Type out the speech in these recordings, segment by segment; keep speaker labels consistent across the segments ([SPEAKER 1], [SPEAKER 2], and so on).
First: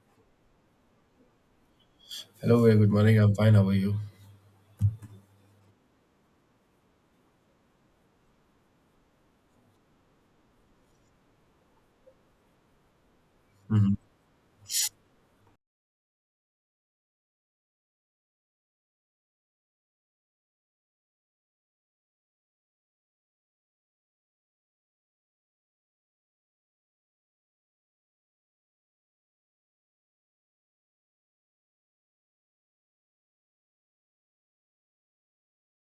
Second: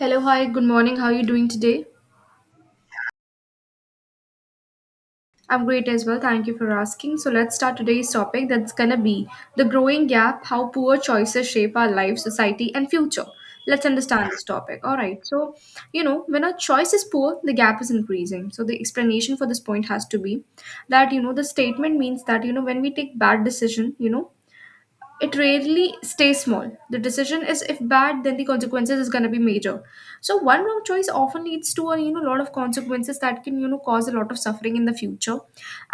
[SPEAKER 1] Hello, hi, good morning. How are you doing today?
[SPEAKER 2] Hello, very good morning. I'm fine. How are you?
[SPEAKER 1] I'm great as well. Thank you for asking. So, let's start today's topic that's gonna be the growing gap, how poor choices shape our life, society, and future. Let's
[SPEAKER 2] hmm
[SPEAKER 1] understand this topic. All right. So, when a choice is poor, the gap is increasing. So, the explanation for this point has to be that, the statement means that, when we take bad decision, it rarely stays small. The decision is if bad, then the consequences is going to be major. So one wrong choice often leads to a lot of consequences that can cause a lot of suffering in the future,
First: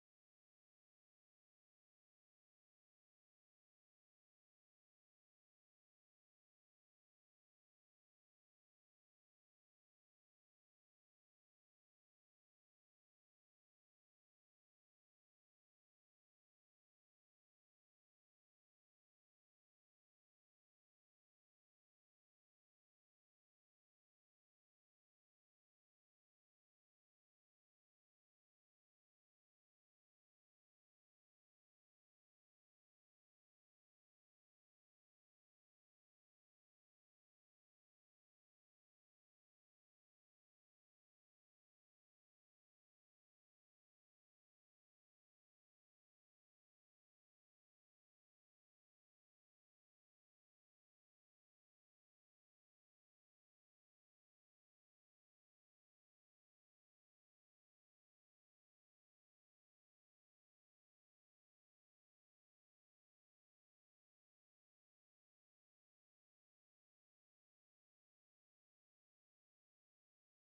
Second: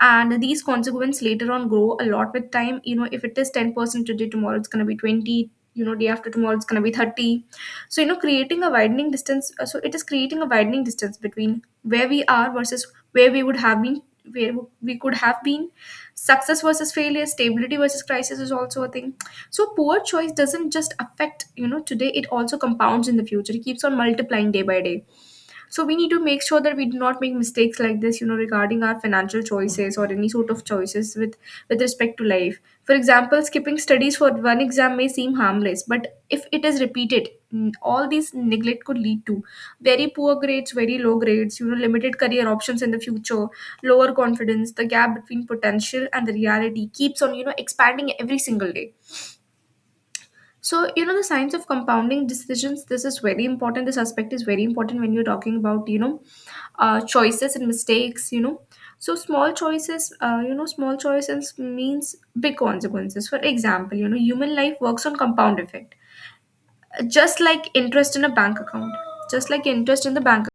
[SPEAKER 1] and these consequences later on grow a lot with time. If it is 10% today, tomorrow it's going to be 20. Day after tomorrow it's going to be 30. So creating a widening distance. So it is creating a widening distance between where we are versus where we would have been, where we could have been. Success versus failure, stability versus crisis is also a thing, so poor choice doesn't just affect, today, it also compounds in the future. It keeps on multiplying day by day. So we need to make sure that we do not make mistakes like this, regarding our financial choices or any sort of choices with respect to life. For example, skipping studies for one exam may seem harmless, but if it is repeated, all these neglect could lead to very poor grades, very low grades, limited career options in the future, lower confidence. The gap between potential and the reality keeps on, expanding every single day. So, the science of compounding decisions, this is very important. This aspect is very important when you're talking about, choices and mistakes. So, small choices, small choices means big consequences. For example, human life works on compound effect, just like interest in a bank account, just like interest in the bank.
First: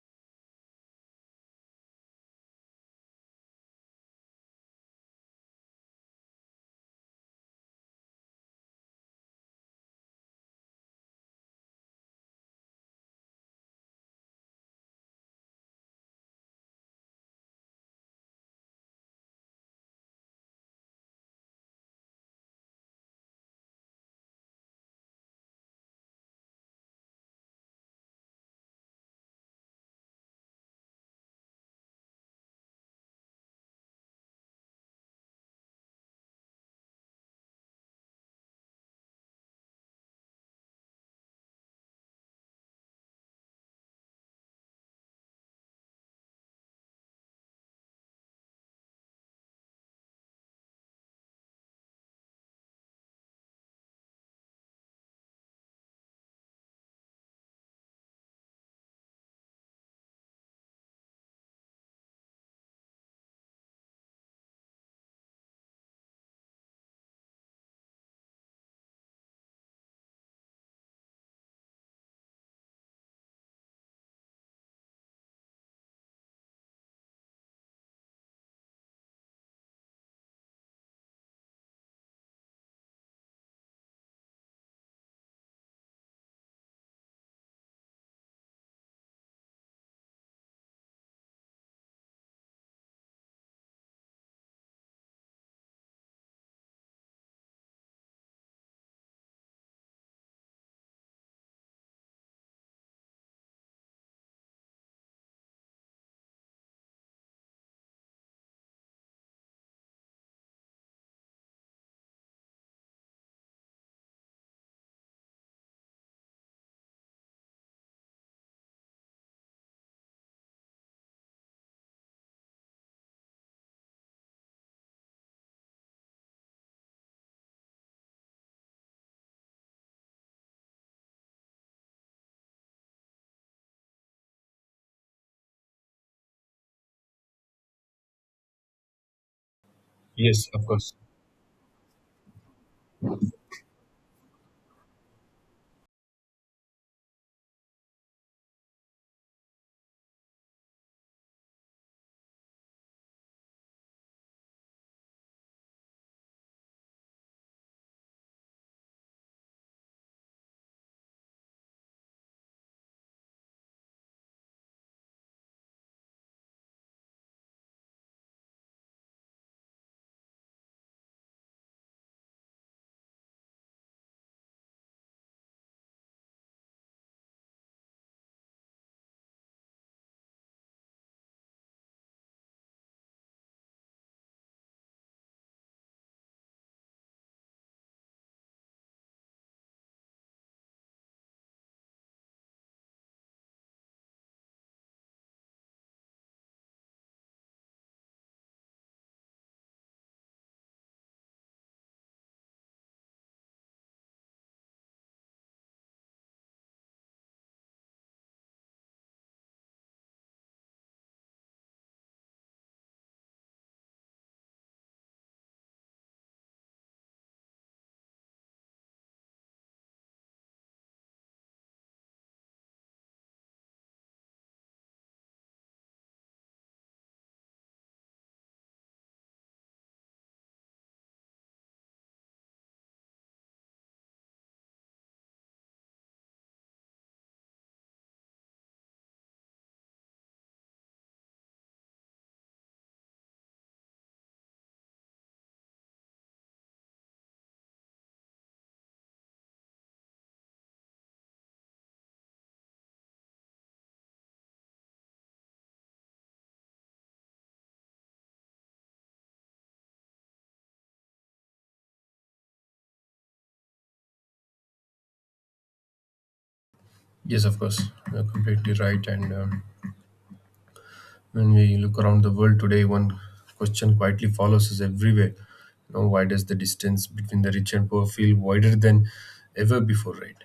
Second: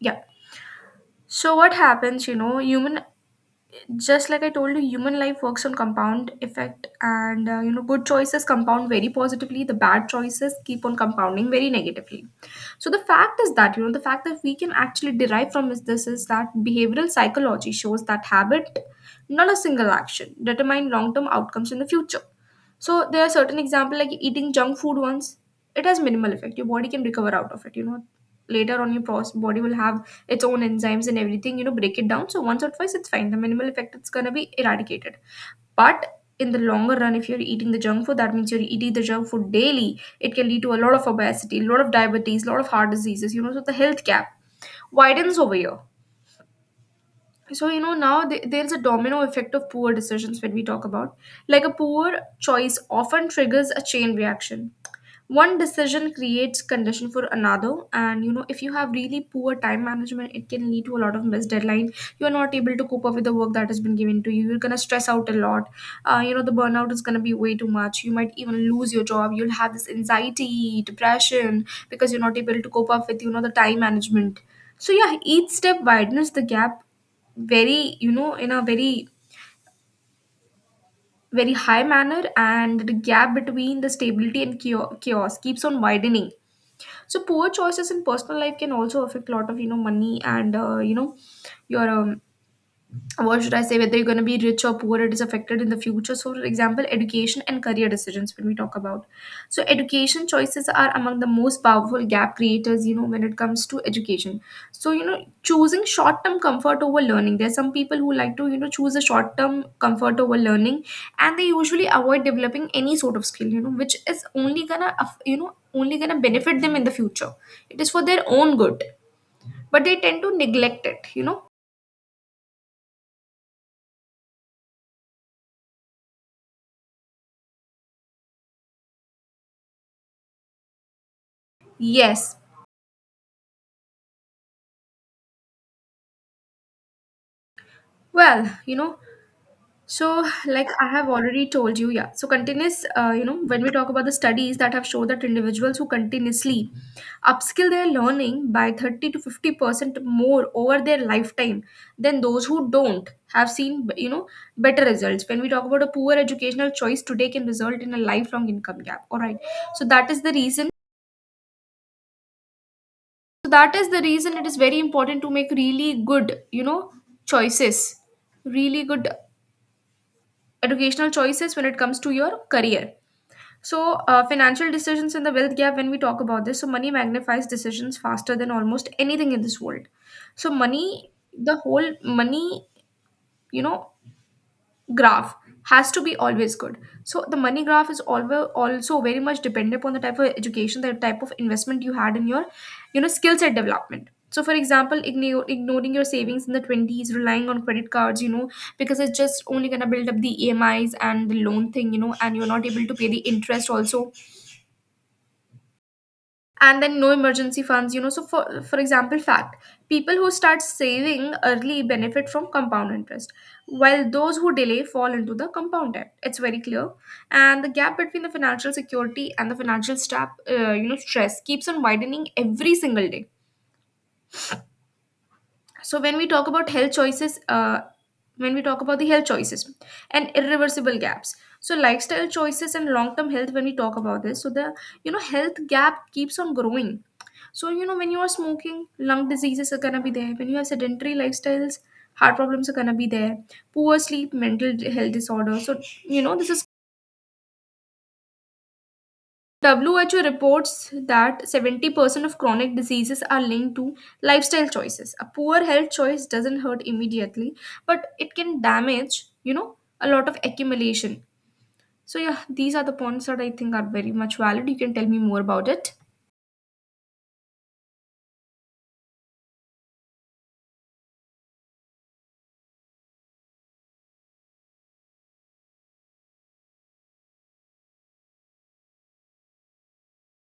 [SPEAKER 1] Yeah. So what happens, you know, human just like I told you, human life works on compound effect, and good choices compound very positively. The bad choices keep on compounding very negatively. So the fact is that, the fact that we can actually derive from is this is that behavioral psychology shows that habit, not a single action, determine long term outcomes in the future. So there are certain example like eating junk food once, it has minimal effect. Your body can recover out of it. Later on your body will have its own enzymes and everything. Break it down. So once or twice, it's fine. The minimal effect, it's gonna be eradicated. But in the longer run, if you're eating the junk food, that means you're eating the junk food daily. It can lead to a lot of obesity, a lot of diabetes, a lot of heart diseases. So the health gap widens over here. So now there's a domino effect of poor decisions when we talk about like a poor choice often triggers a chain reaction. One decision creates condition for another, and if you have really poor time management, it can lead to a lot of missed deadline. You are not able to cope up with the work that has been given to you, you're going to stress out a lot. The burnout is going to be way too much, you might even lose your job, you'll have this anxiety depression because you're not able to cope up with the time management. So yeah, each step widens the gap very, in a very, very high manner, and the gap between the stability and chaos keeps on widening. So poor choices in personal life can also affect a lot of money and you know your what should I say, whether you're going to be rich or poor, it is affected in the future. So, for example, education and career decisions when we talk about. So, education choices are among the most powerful gap creators, when it comes to education. So, choosing short term comfort over learning. There are some people who like to, choose a short term comfort over learning, and they usually avoid developing any sort of skill, which is only gonna, only gonna benefit them in the future. It is for their own good, but they tend to neglect it. Yes. Well, you know, So,
[SPEAKER 2] Yes, of
[SPEAKER 1] like I
[SPEAKER 2] course.
[SPEAKER 1] have already told you, yeah. So, continuous, when we talk about the studies that have shown that individuals who continuously upskill their learning by 30 to 50% more over their lifetime than those who don't have seen, better results. When we talk about, a poor educational choice today can result in a lifelong income gap. All right. So, that is the reason. So, that is the reason it is very important to make really good, choices, really good educational choices when it comes to your career. So, financial decisions and the wealth gap, when we talk about this, so money magnifies decisions faster than almost anything in this world. So, money, the whole money, you know, graph has to be always good. So, the money graph is always also very much dependent upon the type of education, the type of investment you had in your, skill set development. So, for example, ignoring your savings in the 20s, relying on credit cards, because it's just only going to build up the EMIs and the loan thing, and you're not able to pay the interest also, and then no emergency funds, so for example fact, people who start saving early benefit from compound interest, while those who delay fall into the compound debt. It's very clear, and the gap between the financial security and the financial strap, stress, keeps on widening every single day. So when we talk about health choices, when we talk about the health choices and irreversible gaps, so lifestyle choices and long term health, when we talk about this, so the, health gap keeps on growing. So, when you are smoking, lung diseases are gonna be there. When you have sedentary lifestyles, heart problems are gonna be there. Poor sleep, mental health disorder. So, this is, WHO reports that 70% of chronic diseases are linked to lifestyle choices. A poor health choice doesn't hurt immediately, but it can damage, a lot of accumulation. So, yeah, these are the points that I think are very much valid. You can tell me more about it.
[SPEAKER 2] Yes, of course. You're completely right. And When we look around the world today, one question quietly follows us everywhere. You know, why does the distance between the rich and poor feel wider than ever before, right?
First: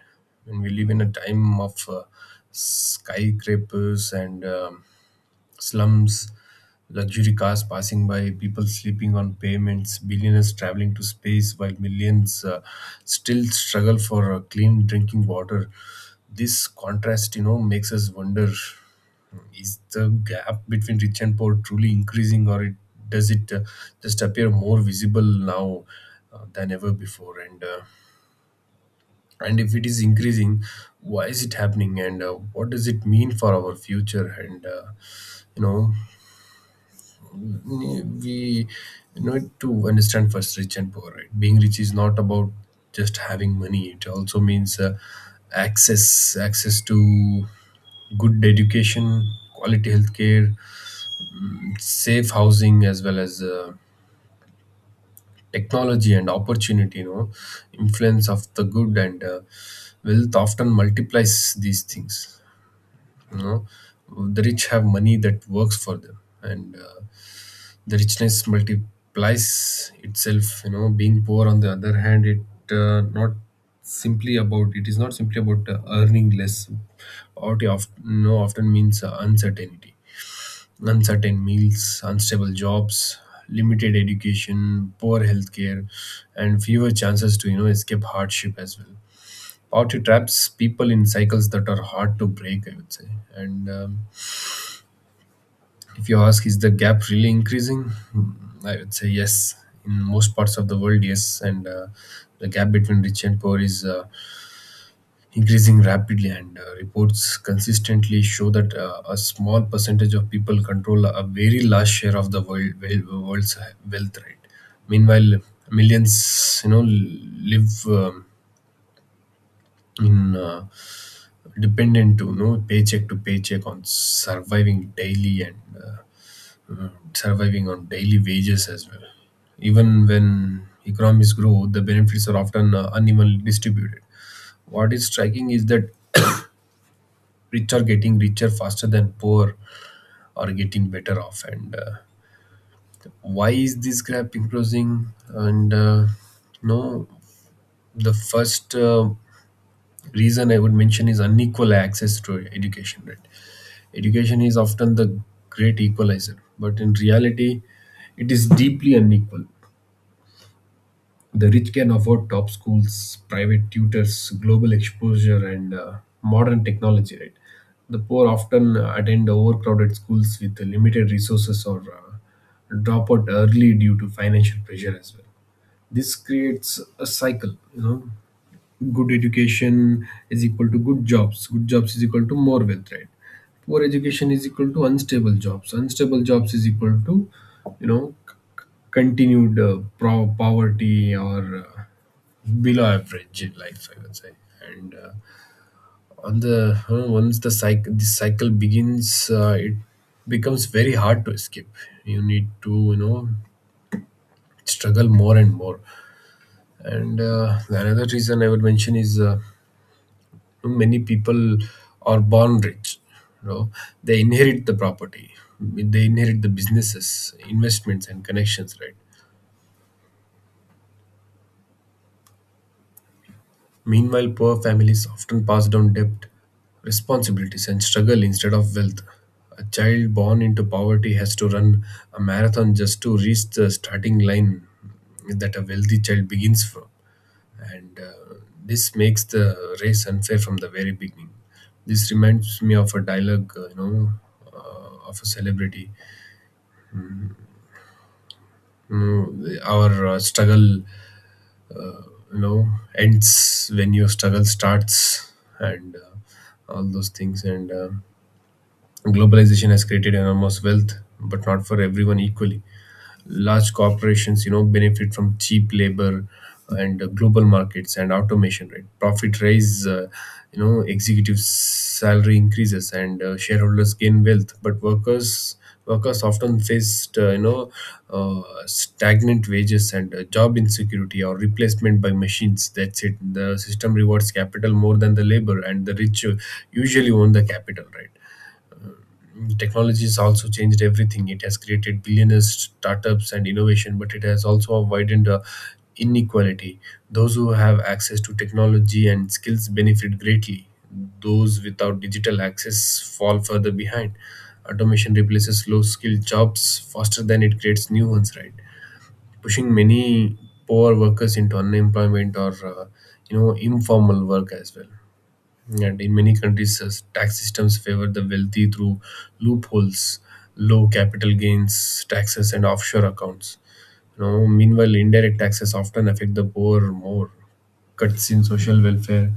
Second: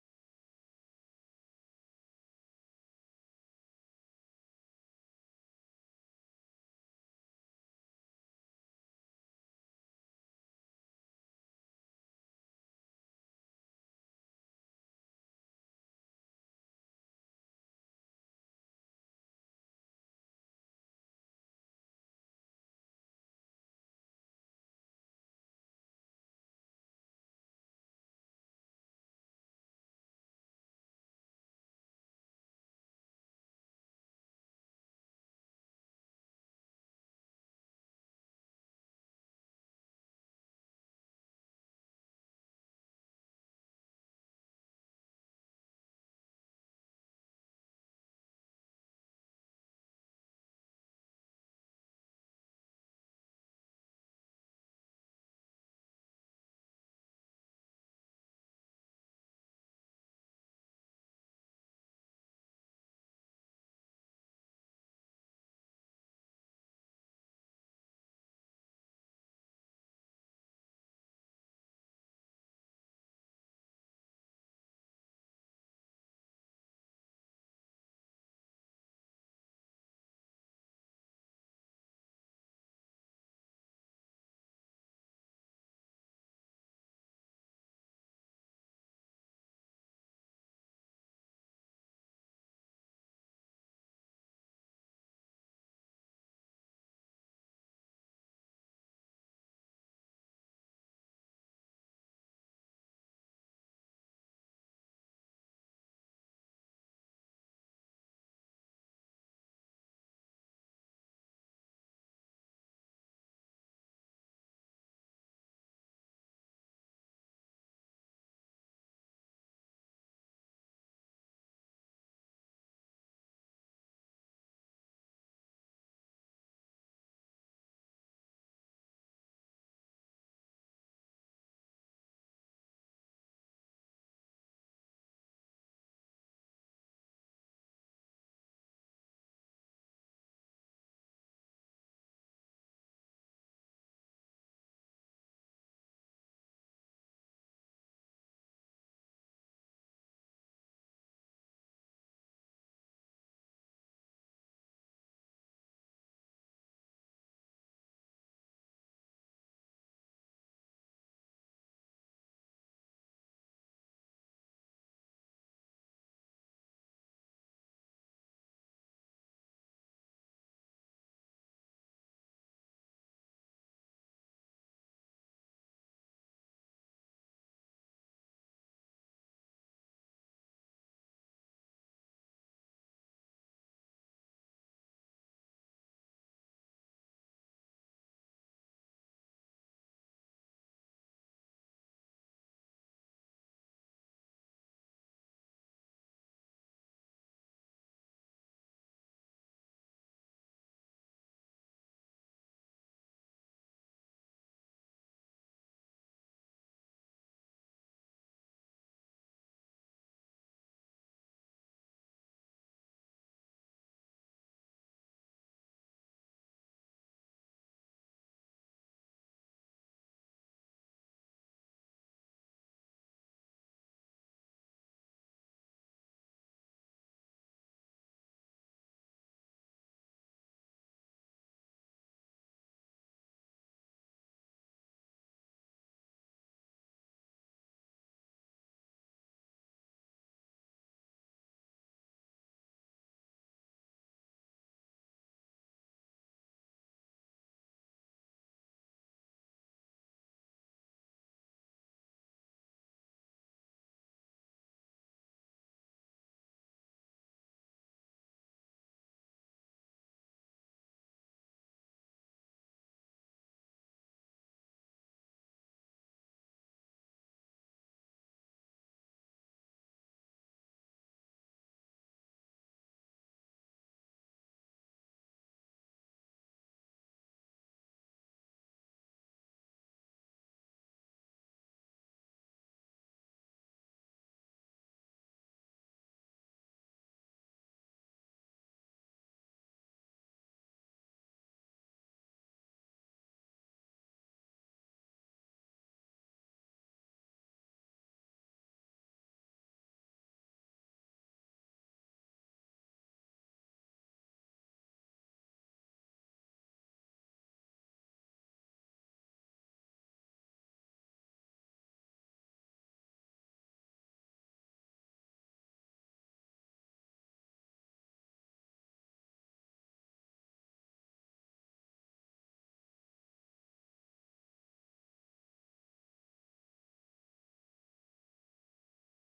[SPEAKER 2] When we live in a time of skyscrapers and slums, luxury cars passing by, people sleeping on pavements, billionaires traveling to space while millions still struggle for clean drinking water. This contrast, you know, makes us wonder, is the gap between rich and poor truly increasing, or it does it just appear more visible now than ever before? And if it is increasing, why is it happening, and what does it mean for our future? And You know, we need to understand first rich and poor, right? Being rich is not about just having money, it also means access to good education, quality healthcare, safe housing, as well as technology and opportunity. You know, influence of the good, and wealth often multiplies these things. You know, the rich have money that works for them, and the richness multiplies itself. You know, being poor, on the other hand, uh, not it is not simply about earning less. Poverty often, you know, often means uncertainty, uncertain meals, unstable jobs, limited education, poor healthcare, and fewer chances to, you know, escape hardship as well. Poverty traps people in cycles that are hard to break, I would say. And if you ask, is the gap really increasing? Hmm, I would say yes. In most parts of the world, yes. And The gap between rich and poor is increasing rapidly, and reports consistently show that a small percentage of people control a very large share of the world's wealth, right? Meanwhile, millions, you know, live in dependent to you know, paycheck to paycheck on surviving daily and uh, surviving on daily wages as well. Even when economies grow, the benefits are often unevenly distributed. What is striking is that rich are getting richer faster than poor are getting better off. And Why is this gap increasing? And no, the first reason I would mention is unequal access to education. Right, education is often the great equalizer, but in reality, it is deeply unequal. The rich can afford top schools, private tutors, global exposure, and modern technology. Right, the poor often attend overcrowded schools with limited resources, or drop out early due to financial pressure as well. This creates a cycle, you know: good education is equal to good jobs, good jobs is equal to more wealth, right? Poor education is equal to unstable jobs, unstable jobs is equal to, you know, c- continued poverty, or uh, below average life, I would say. And on the once the cycle begins, it becomes very hard to escape. You need to, you know, struggle more and more. And Another reason I would mention is many people are born rich. You know, they inherit the property, they inherit the businesses, investments, and connections, right? Meanwhile, poor families often pass down debt, responsibilities, and struggle instead of wealth. A child born into poverty has to run a marathon just to reach the starting line that a wealthy child begins from. And This makes the race unfair from the very beginning. This reminds me of a dialogue, you know, of a celebrity. Our struggle, you know, ends when your struggle starts, and all those things. And Globalization has created enormous wealth, but not for everyone equally. Large corporations, you know, benefit from cheap labor, and global markets and automation, right? Profit rise, you know, executive salary increases, and shareholders gain wealth, but workers often faced you know, uh, stagnant wages and job insecurity, or replacement by machines. That's it. The system rewards capital more than the labor, and the rich usually own the capital, right? Technology has also changed everything. It has created billionaires, startups, and innovation, but it has also widened inequality. Those who have access to technology and skills benefit greatly. Those without digital access fall further behind. Automation replaces low skilled jobs faster than it creates new ones, right? Pushing many poor workers into unemployment, or you know, informal work as well. And in many countries, tax systems favor the wealthy through loopholes, low capital gains taxes, and offshore accounts. You know, meanwhile, indirect taxes often affect the poor more. Cuts in social welfare,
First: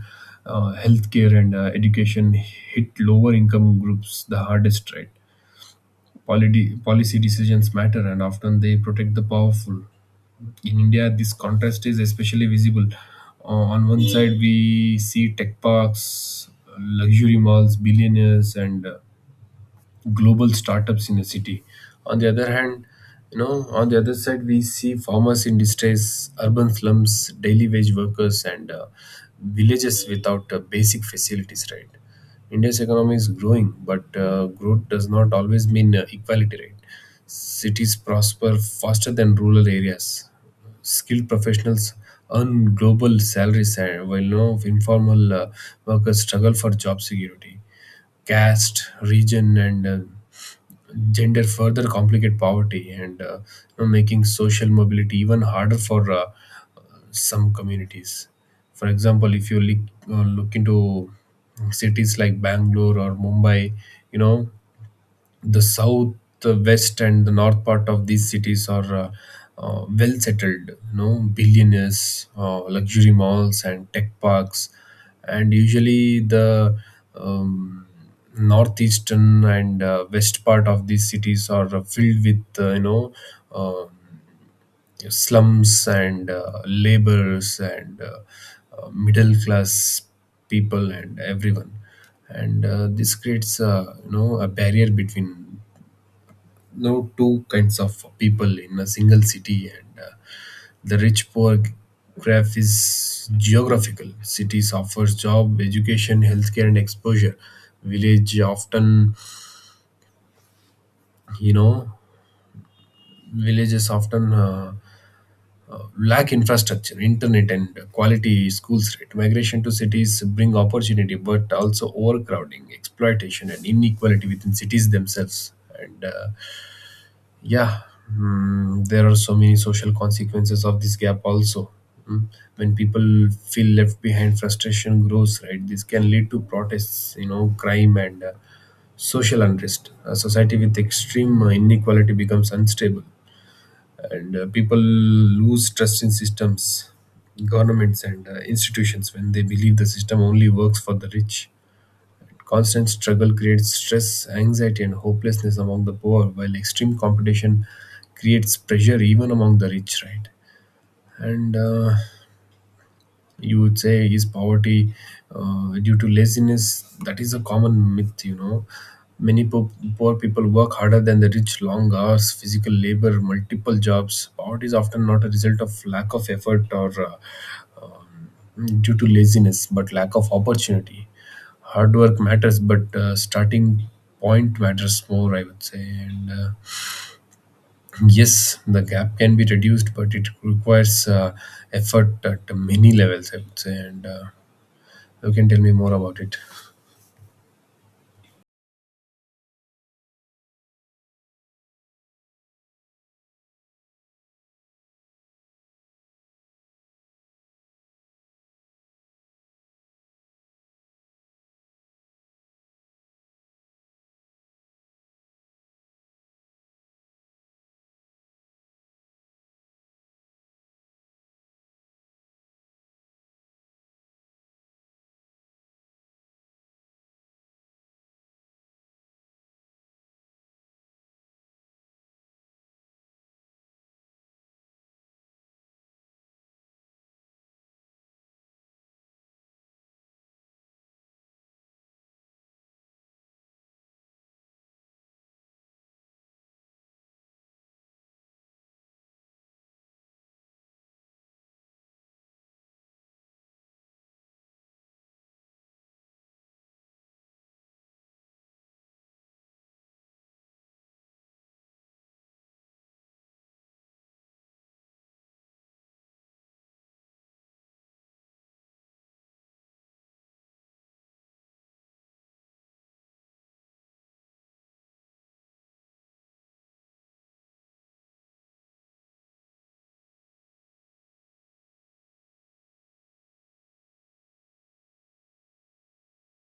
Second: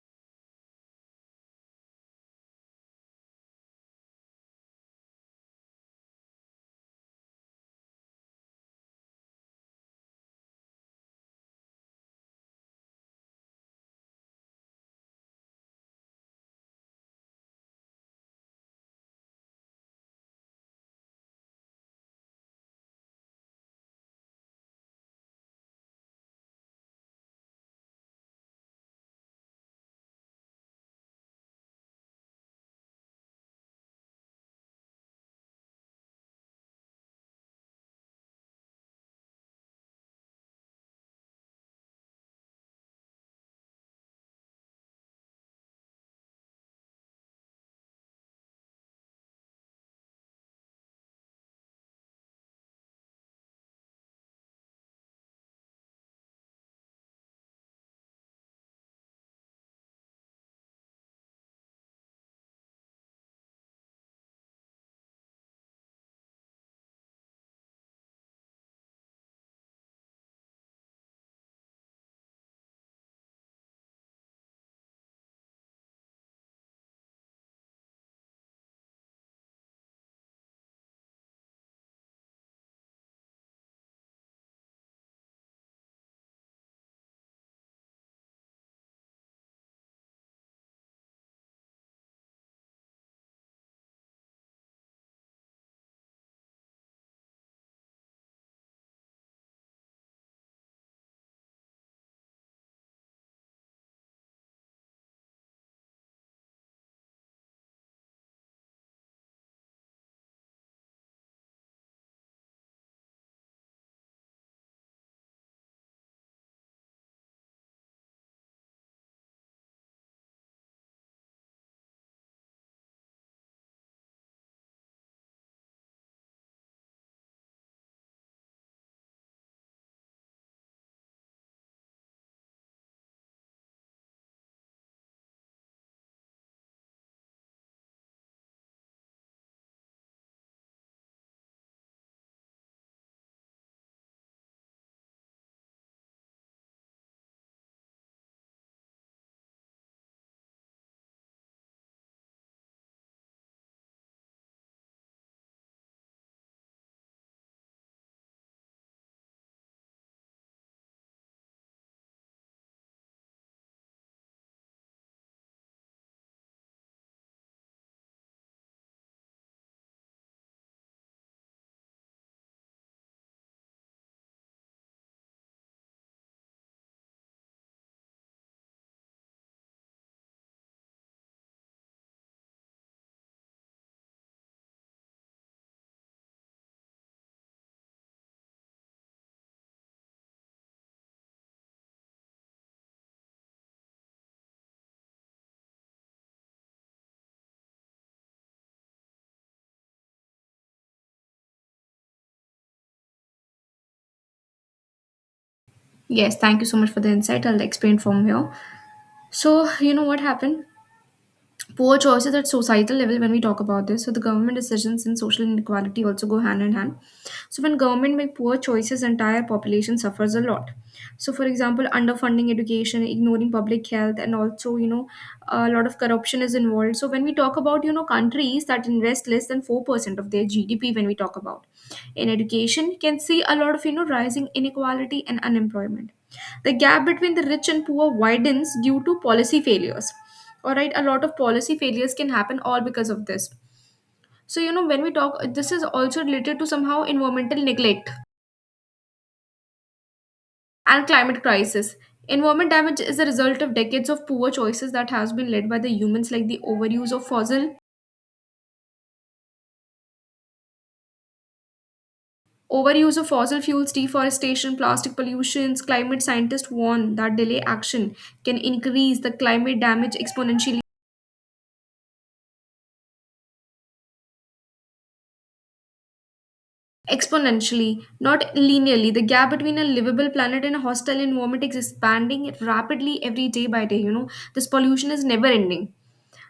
[SPEAKER 2] healthcare, and education hit lower income groups the hardest, right? Policy decisions matter, and often they protect the powerful. In India, this contrast is especially visible. On one side, we see tech parks, luxury malls, billionaires, and global startups in a city. On the other hand, you know, on the other side, we see farmers in distress, urban slums, daily wage workers, and villages without basic facilities. Right, India's economy is growing, but growth does not always mean equality. Right, cities prosper faster than rural areas. Skilled professionals earn global salaries, while, you know, informal workers struggle for job security. Caste, region, and gender further complicate poverty, and you know, making social mobility even harder for some communities. For example, if you look into cities like Bangalore or Mumbai, you know, the south, the west, and the north part of these cities are well settled, you know, billionaires, luxury malls, and tech parks. And usually the um, northeastern and west part of these cities are filled with, you know, um yeah, slums and laborers, and middle class people and everyone. And This creates, a you know, a barrier between, you know, two kinds of people in a single city. And The rich poor graph is geographical. Cities offers job, education, healthcare, and exposure. Village often you know villages often lack infrastructure, internet, and quality schools. Right, migration to cities bring opportunity, but also overcrowding, exploitation, and inequality within cities themselves. And uh, yeah, there are so many social consequences of this gap also. Mm. When people feel left behind, frustration grows. Right, this can lead to protests, you know, crime, and social unrest. A society with extreme inequality becomes unstable, and people lose trust in systems, governments, and institutions, when they believe the system only works for the rich. Constant struggle creates stress, anxiety, and hopelessness among the poor, while extreme competition creates pressure even among the rich, right? and You would say, is poverty due to laziness? That is a common myth, you know. Many poor people work harder than the rich: long hours, physical labor, multiple jobs. Poverty is often not a result of lack of effort, or due to laziness, but lack of opportunity. Hard work matters, but starting point matters more, I would say. And Yes, the gap can be reduced, but it requires effort at many levels, I would say. And You can tell me more about it.
[SPEAKER 1] Yes, thank you so much for the insight. I'll explain from here. So, what happened? Poor choices at societal level, when we talk about this, so the government decisions in social inequality also go hand in hand. So when government make poor choices, entire population suffers a lot. So for example, underfunding education, ignoring public health, and also a lot of corruption is involved. So when we talk about, countries that invest less than 4% of their GDP when we talk about in education, you can see a lot of rising inequality and unemployment. The gap between the rich and poor widens due to policy failures. All right, a lot of policy failures can happen all because of this. So when we talk, this is also related to somehow environmental neglect and climate crisis. Environment damage is a result of decades of poor choices that has been led by the humans, like the overuse of fossil fuels, deforestation, plastic pollutions. Climate scientists warn that delay action can increase the climate damage exponentially. Exponentially, not linearly, the gap between a livable planet and a hostile environment is expanding rapidly every day by day. This pollution is never ending.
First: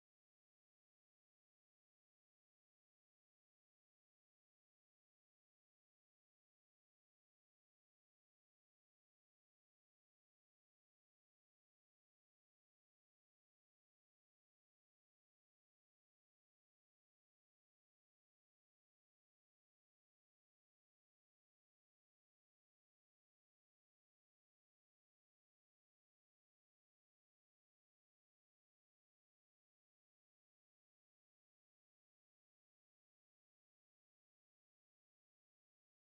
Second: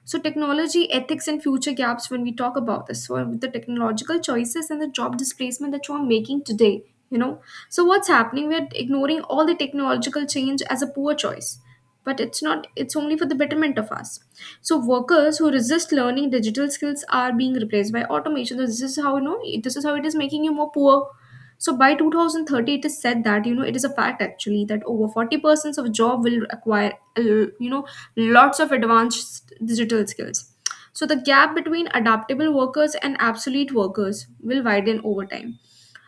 [SPEAKER 1] So, technology, ethics, and future gaps, when we talk about this. So, with the technological choices and the job displacement that you are making today, you know. So, what's happening? We're ignoring all the technological change as a poor choice. But it's not, it's only for the betterment of us. So, workers who resist learning digital skills are being replaced by automation. So this is how, this is how it is making you more poor. So by 2030, it is said that it is a fact actually that over 40% of job will acquire, lots of advanced digital skills. So the gap between adaptable workers and obsolete workers will widen over time.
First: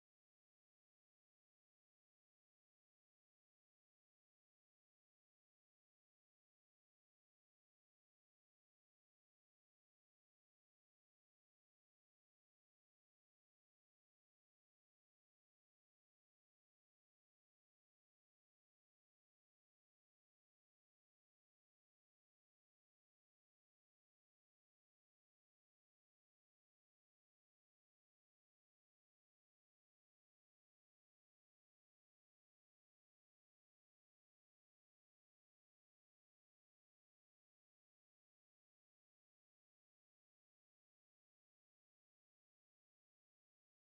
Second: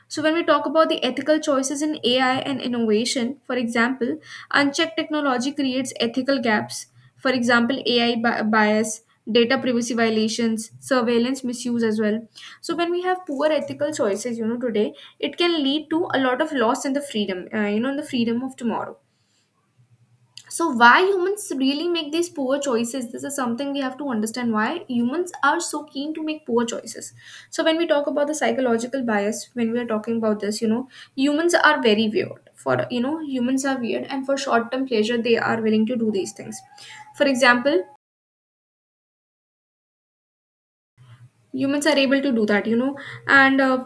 [SPEAKER 1] So when we talk about the ethical choices in AI and innovation, for example, unchecked technology creates ethical gaps. For example, bias, data privacy violations, surveillance misuse as well. So when we have poor ethical choices, you know, today, it can lead to a lot of loss in the freedom, in the freedom of tomorrow. So why humans really make these poor choices? This is something we have to understand why humans are so keen to make poor choices. So when we talk about the psychological bias, when we are talking about this. Humans are very weird. Humans are weird, and for short-term pleasure, they are willing to do these things. For example, humans are able to do that, you know, and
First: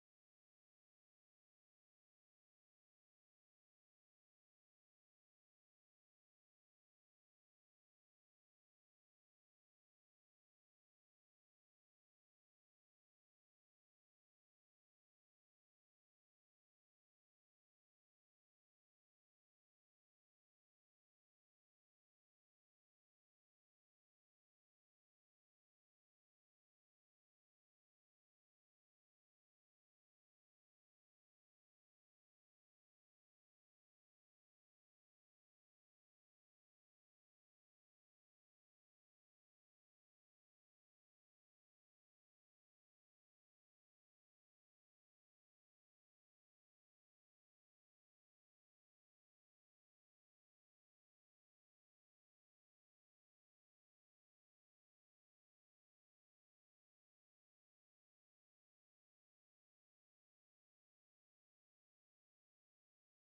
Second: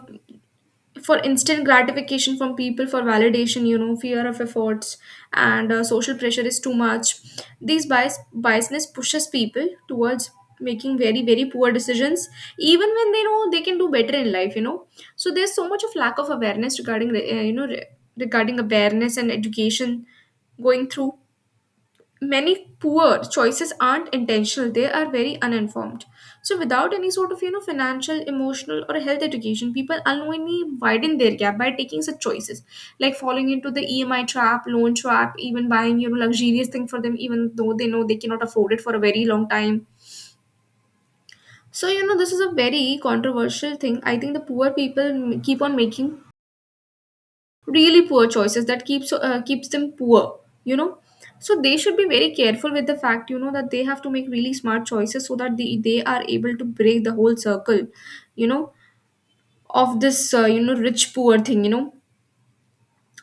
[SPEAKER 1] For instant gratification from people, for validation, fear of efforts, and social pressure is too much. These biasness pushes people towards making very very poor decisions even when they know they can do better in life. So there's so much of lack of awareness regarding regarding awareness and education going through. Many poor choices aren't intentional, they are very uninformed. So without any sort of, financial, emotional or health education, people unknowingly widen their gap by taking such choices, like falling into the EMI trap, loan trap, even buying, luxurious thing for them, even though they know they cannot afford it for a very long time. So, this is a very controversial thing. I think the poor keep on making really poor choices that keeps them poor. So they should be very careful with the fact, that they have to make really smart choices so that they are able to break the whole circle you know of this, rich poor thing.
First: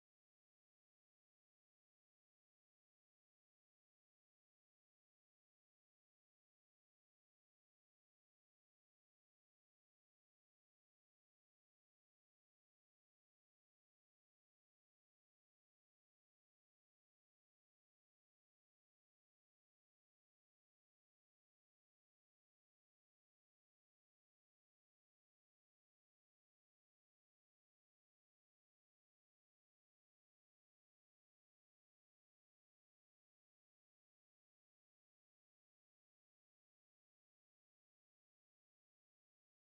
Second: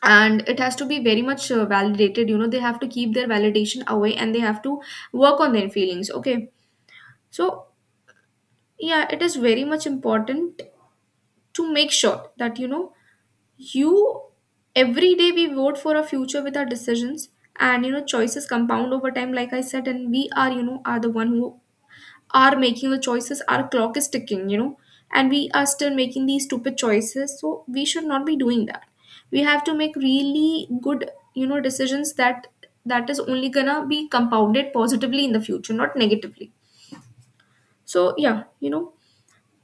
[SPEAKER 1] And it has to be very much, validated. You know, they have to keep their validation away, and they have to work on their feelings. Okay. So yeah, it is very much important to make sure that, you know you every day we vote for a future with our decisions. And, choices compound over time, like I said, and we are you know are the one who are making the choices. Our clock is ticking, and we are still making these stupid choices, so we should not be doing that. We have to make really good, decisions, that that is only gonna be compounded positively in the future, not negatively. So yeah, you know.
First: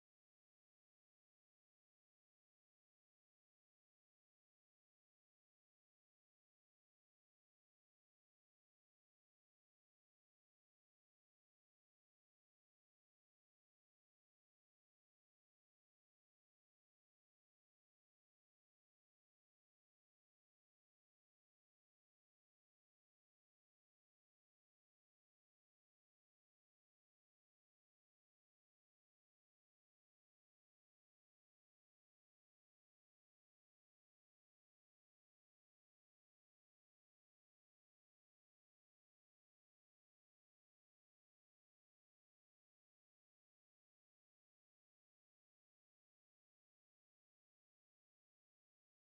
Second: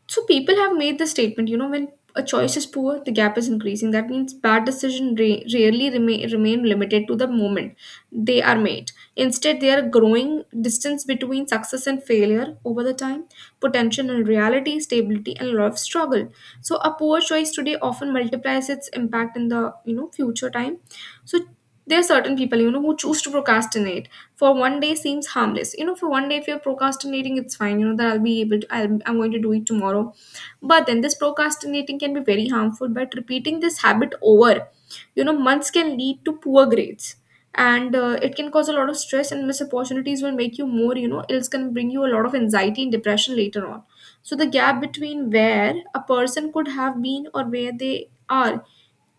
[SPEAKER 1] So people have made the statement, you know, when a choice is poor, the gap is increasing. That means bad decisions rarely remain limited to the moment they are made. Instead, they are growing distance between success and failure over the time, potential and reality, stability and a lot of struggle. So a poor choice today often multiplies its impact in the, future time. So there are certain people, who choose to procrastinate. For one day seems harmless, you know, for one day if you're procrastinating, it's fine, you know, that I'll be able to I'll, I'm going to do it tomorrow. But then this procrastinating can be very harmful, but repeating this habit over, months can lead to poor grades, and it can cause a lot of stress, and missed opportunities will make you more, it's going to bring you a lot of anxiety and depression later on. So the gap between where a person could have been or where they are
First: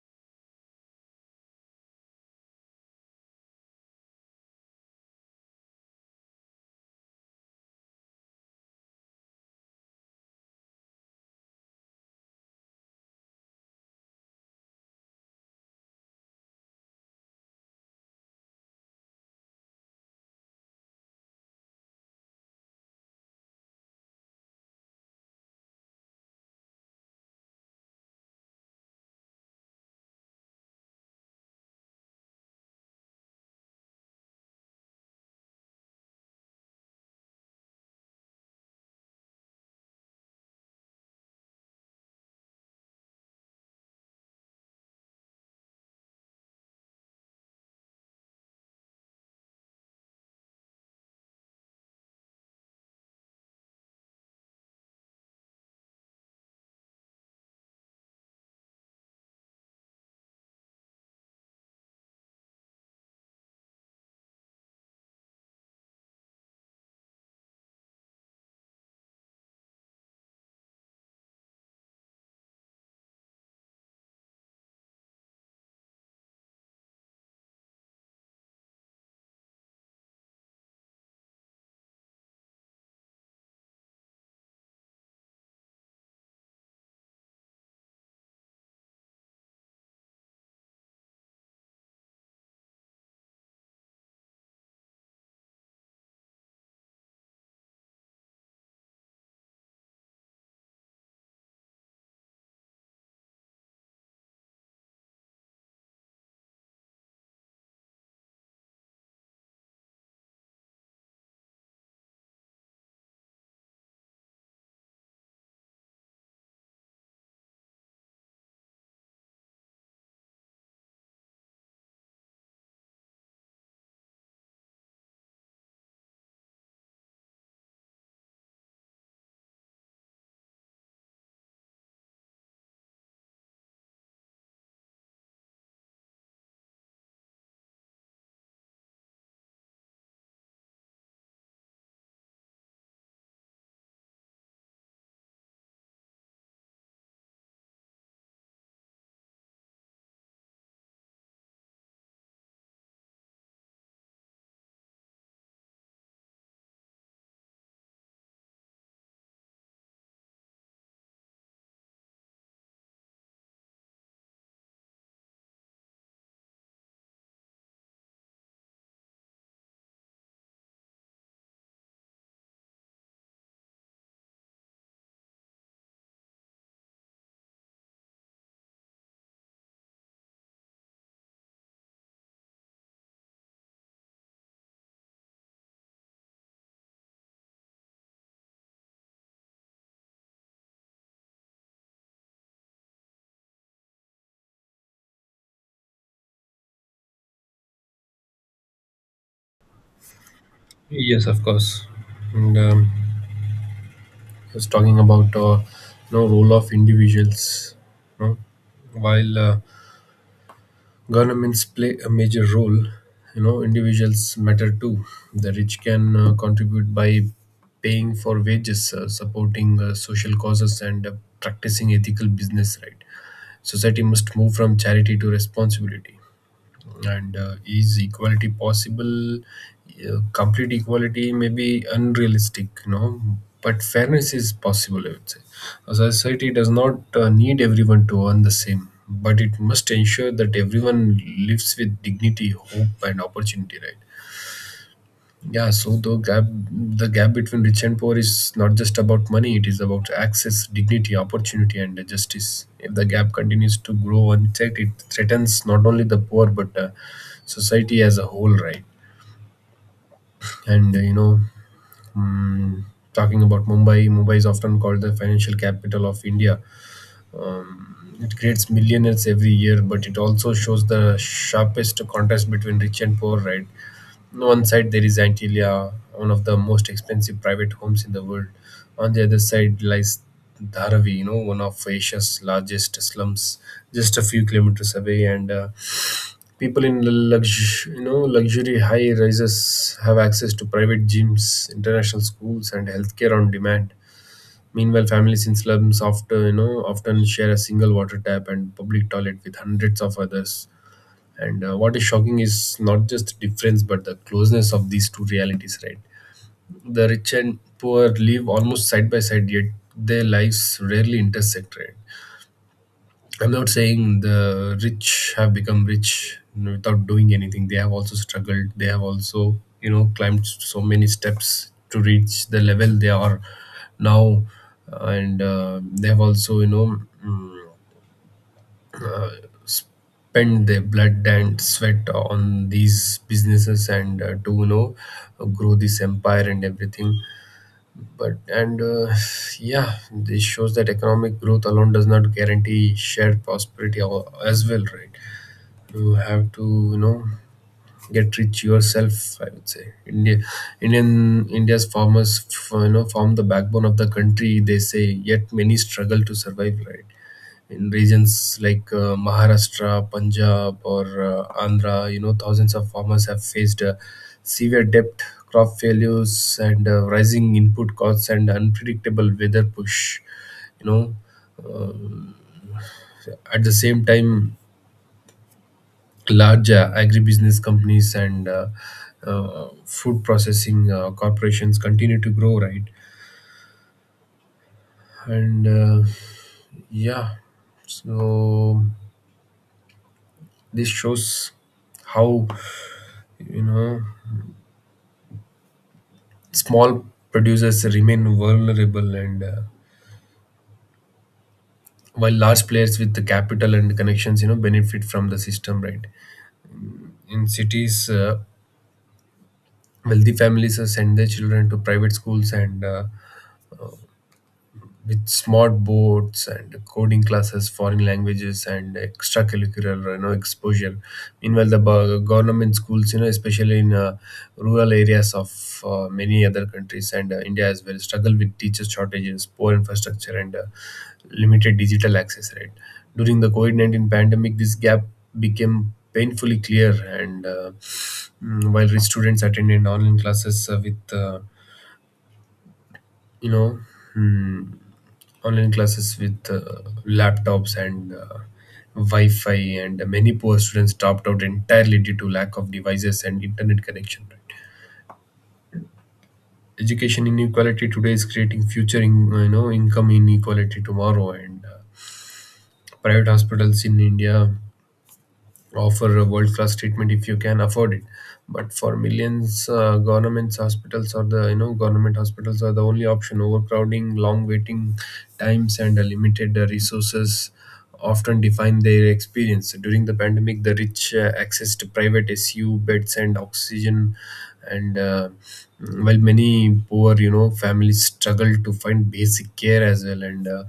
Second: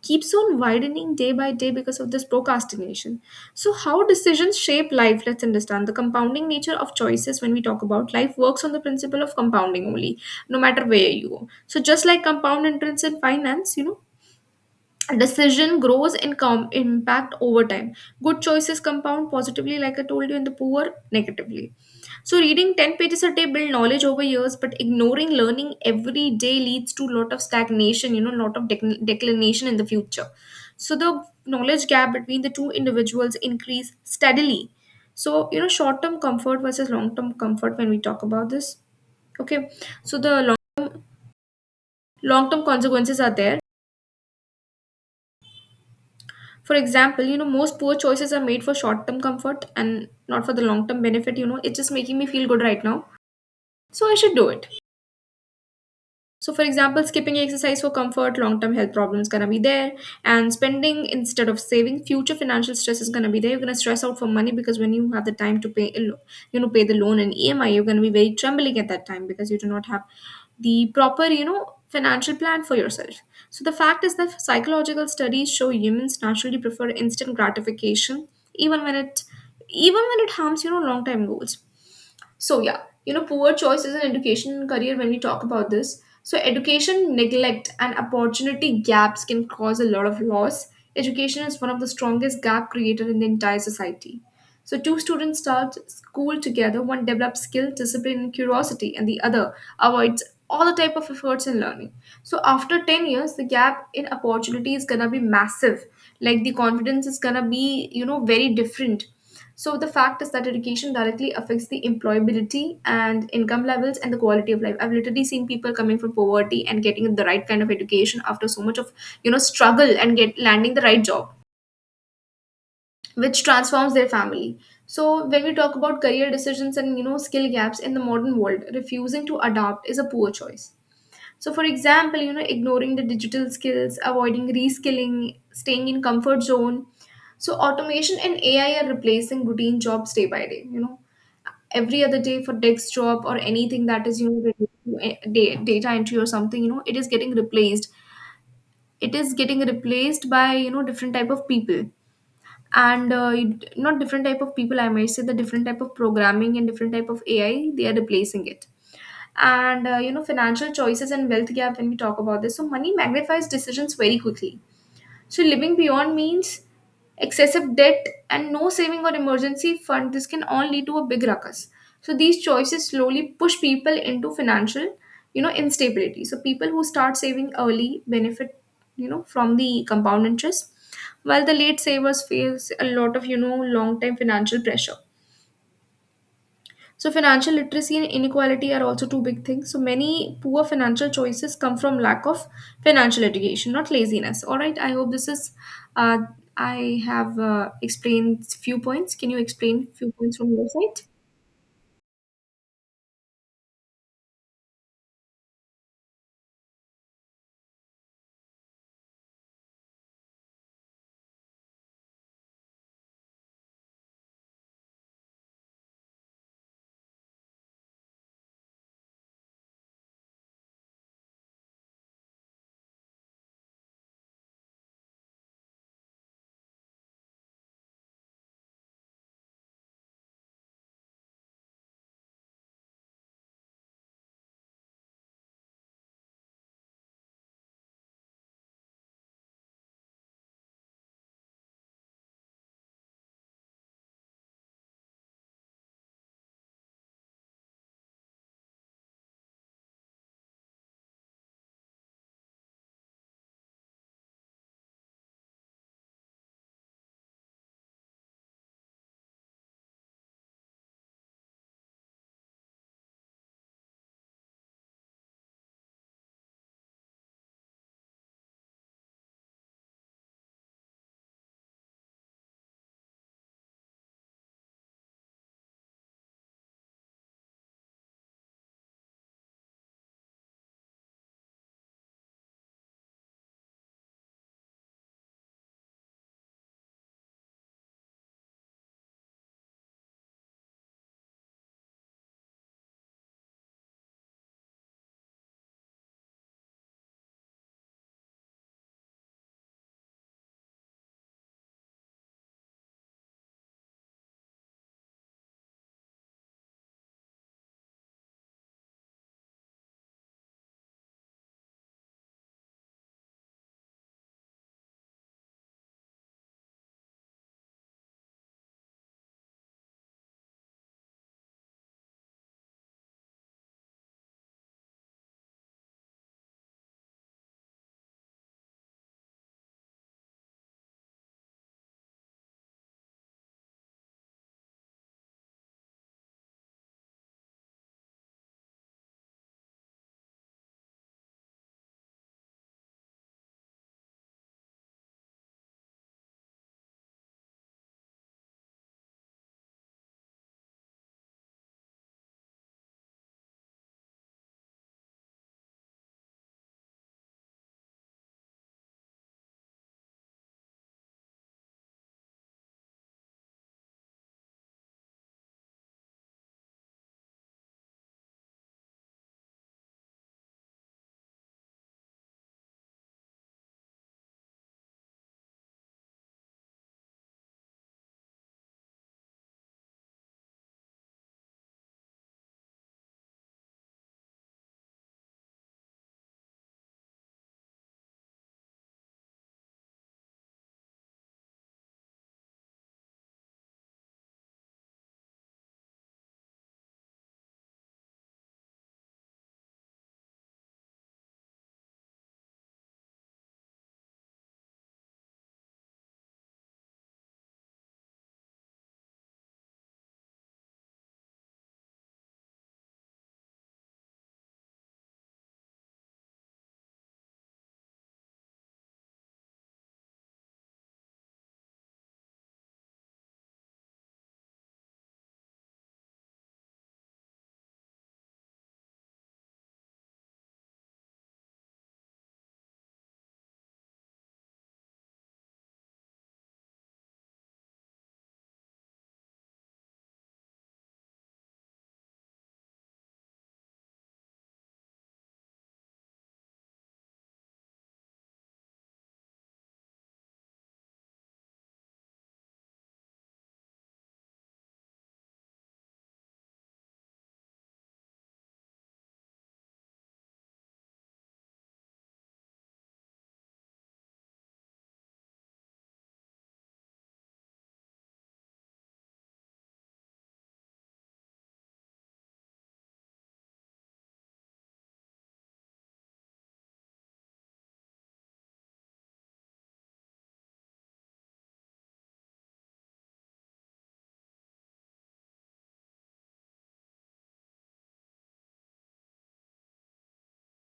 [SPEAKER 1] keeps on widening day by day because of this procrastination. So, how decisions shape life, let's understand. The compounding nature of choices, when we talk about life, works on the principle of compounding only, no matter where you go. So, just like compound interest in finance, you know, decision grows impact over time. Good choices compound positively, like I told you, and the poor negatively. So reading 10 pages a day build knowledge over years, but ignoring learning every day leads to lot of stagnation, you know, lot of declination in the future. So the knowledge gap between the two individuals increase steadily. So, you know, short term comfort versus long term comfort when we talk about this. Okay. So the long long term consequences are there. For example, you know, most poor choices are made for short term comfort and not for the long term benefit. You know, it's just making me feel good right now. So I should do it. So, for example, skipping exercise for comfort, long term health problems gonna be there, and spending instead of saving, future financial stress is gonna be there. You're gonna stress out for money because when you have the time to pay, a lo- you know, pay the loan and EMI, you're gonna be very trembling at that time because you do not have the proper, you know, financial plan for yourself. So, the fact is that psychological studies show humans naturally prefer instant gratification, even when it even when it harms, you know, long term goals. So yeah, you know, poor choices in education and career when we talk about this. So education neglect and opportunity gaps can cause a lot of loss. Education is one of the strongest gap creator in the entire society. So two students start school together, one develops skill, discipline, and curiosity, and the other avoids all the type of efforts in learning. So after 10 years, the gap in opportunity is gonna be massive. Like the confidence is gonna be, you know, very different. So the fact is that education directly affects the employability and income levels and the quality of life. I've literally seen people coming from poverty and getting the right kind of education after so much of, you know, struggle and get landing the right job, which transforms their family. So when we talk about career decisions and, you know, skill gaps in the modern world, refusing to adapt is a poor choice. So, for example, you know, ignoring the digital skills, avoiding reskilling, staying in comfort zone. So, automation and AI are replacing routine jobs day by day. You know, every other day for desk job or anything that is, you know, related to data entry or something. You know, it is getting replaced. It is getting replaced by, you know, different type of people, and you not different type of people. I might say the different type of programming and different type of AI. They are replacing it. And you know, financial choices and wealth gap when we talk about this. So money magnifies decisions very quickly. So living beyond means, excessive debt and no saving or emergency fund, this can all lead to a big ruckus. So these choices slowly push people into financial, you know, instability. So people who start saving early benefit, you know, from the compound interest, while the late savers face a lot of, you know, long time financial pressure. So, financial literacy and inequality are also two big things. So, many poor financial choices come from lack of financial education, not laziness. All right, I hope this is. Uh, I have explained few points. Can you explain few points from your side?
[SPEAKER 2] Yes, of course. And I was talking about you know, role of individuals. You know. While governments play a major role, you know, individuals matter too. The rich can contribute by paying for wages, supporting social causes, and practicing ethical business. Right? Society must move from charity to responsibility. And Is equality possible? Complete equality may be unrealistic, you know, but fairness is possible, I would say. A society does not need everyone to earn the same, but it must ensure that everyone lives with dignity, hope, and opportunity, right? Yeah, so the gap between rich and poor is not just about money, it is about access, dignity, opportunity, and justice. If the gap continues to grow unchecked, it threatens not only the poor, but society as a whole, right? And you know, mm, Talking about Mumbai, Mumbai is often called the financial capital of India. It creates millionaires every year, but it also shows the sharpest contrast between rich and poor, right? On one side, there is Antilia, one of the most expensive private homes in the world. On the other side lies Dharavi, you know, one of Asia's largest slums, just a few kilometers away. And People in you know, luxury high rises have access to private gyms, international schools, and healthcare on demand. Meanwhile, families in slums often share a single water tap and public toilet with hundreds of others, and what is shocking is not just the difference, but the closeness of these two realities, right? The rich and poor live almost side by side, yet their lives rarely intersect, right? I'm not saying the rich have become rich without doing anything. They have also struggled. They have also, climbed so many steps to reach the level they are now, and they have also, mm, spend their blood and sweat on these businesses and to grow this empire and everything. But and Yeah, this shows that economic growth alone does not guarantee shared prosperity as well, right? You have to, get rich yourself, I would say. India indian india's farmers form the backbone of the country, they say, yet many struggle to survive, right? In regions like Maharashtra, Punjab, or Andhra, thousands of farmers have faced severe debt, crop failures, and rising input costs and unpredictable weather push. You know, uh, at the same time, large agribusiness companies and food processing corporations continue to grow, right? And Yeah, so this shows how, you know small producers remain vulnerable, and while large players with the capital and connections, benefit from the system, right? In cities, wealthy families send their children to private schools and with smart boards and coding classes, foreign languages, and extracurricular exposure. Meanwhile, the government schools, especially in rural areas of many other countries and India as well, struggle with teacher shortages, poor infrastructure, and limited digital access, right? During the COVID-19 pandemic, this gap became painfully clear. And while rich students attended online classes with you know. Mm, online classes with laptops and Wi-Fi, and many poor students dropped out entirely due to lack of devices and internet connection. Right? Education inequality today is creating future, income inequality tomorrow, and private hospitals in India offer a world-class treatment if you can afford it. But for millions, governments hospitals or the government hospitals are the only option. Overcrowding, long waiting times, and limited resources often define their experience. During the pandemic, the rich access to private SU beds and oxygen, and while many poor, families struggle to find basic care as well, and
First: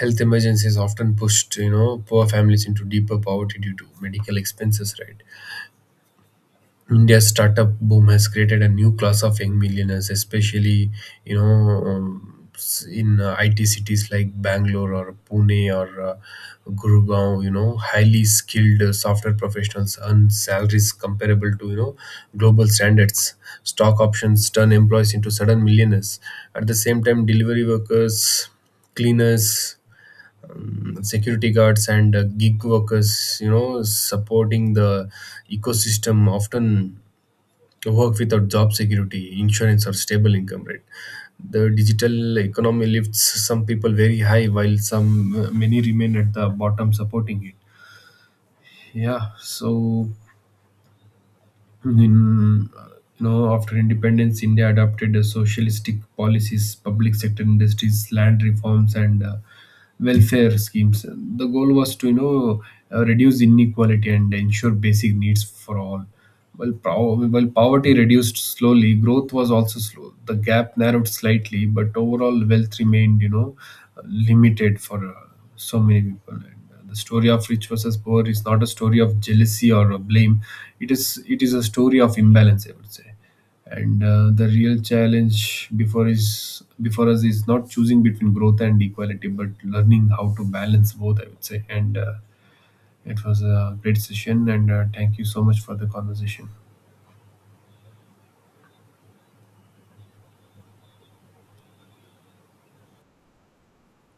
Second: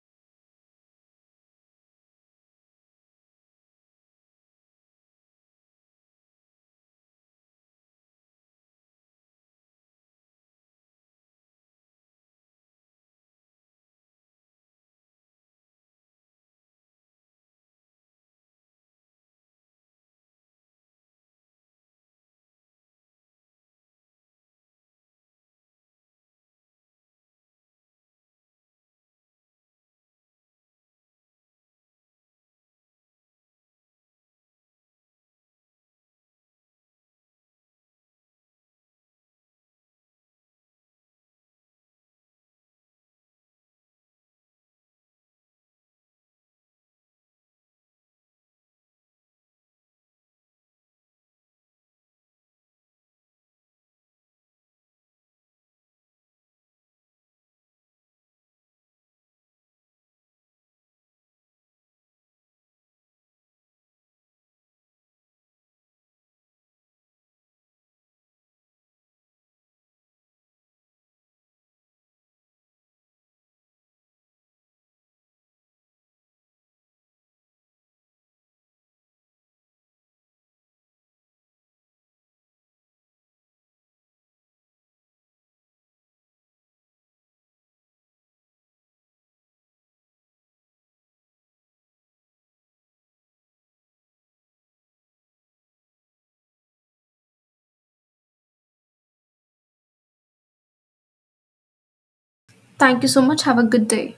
[SPEAKER 2] health emergencies often pushed, poor families into deeper poverty due to medical expenses, right? India's startup boom has created a new class of young millionaires, especially, in IT cities like Bangalore or Pune or Gurugram. Highly skilled software professionals earn salaries comparable to, global standards. Stock options turn employees into sudden millionaires. At the same time, delivery workers, cleaners, security guards, and gig workers, supporting the ecosystem, often work without job security, insurance, or stable income, right? The digital economy lifts some people very high, while some many remain at the bottom supporting it. Yeah, so, in you know after independence, India adopted socialistic policies, public sector industries, land reforms, and welfare schemes. The goal was to, reduce inequality and ensure basic needs for all. While poverty reduced slowly, growth was also slow. The gap narrowed slightly, but overall wealth remained, limited for so many people. The story of rich versus poor is not a story of jealousy or of blame. It is a story of imbalance, I would say. And the real challenge before us is not choosing between growth and equality, but learning how to balance both, I would say. And it was a great session, and thank you so much for the conversation.
[SPEAKER 1] Thank you so much. Have a good day.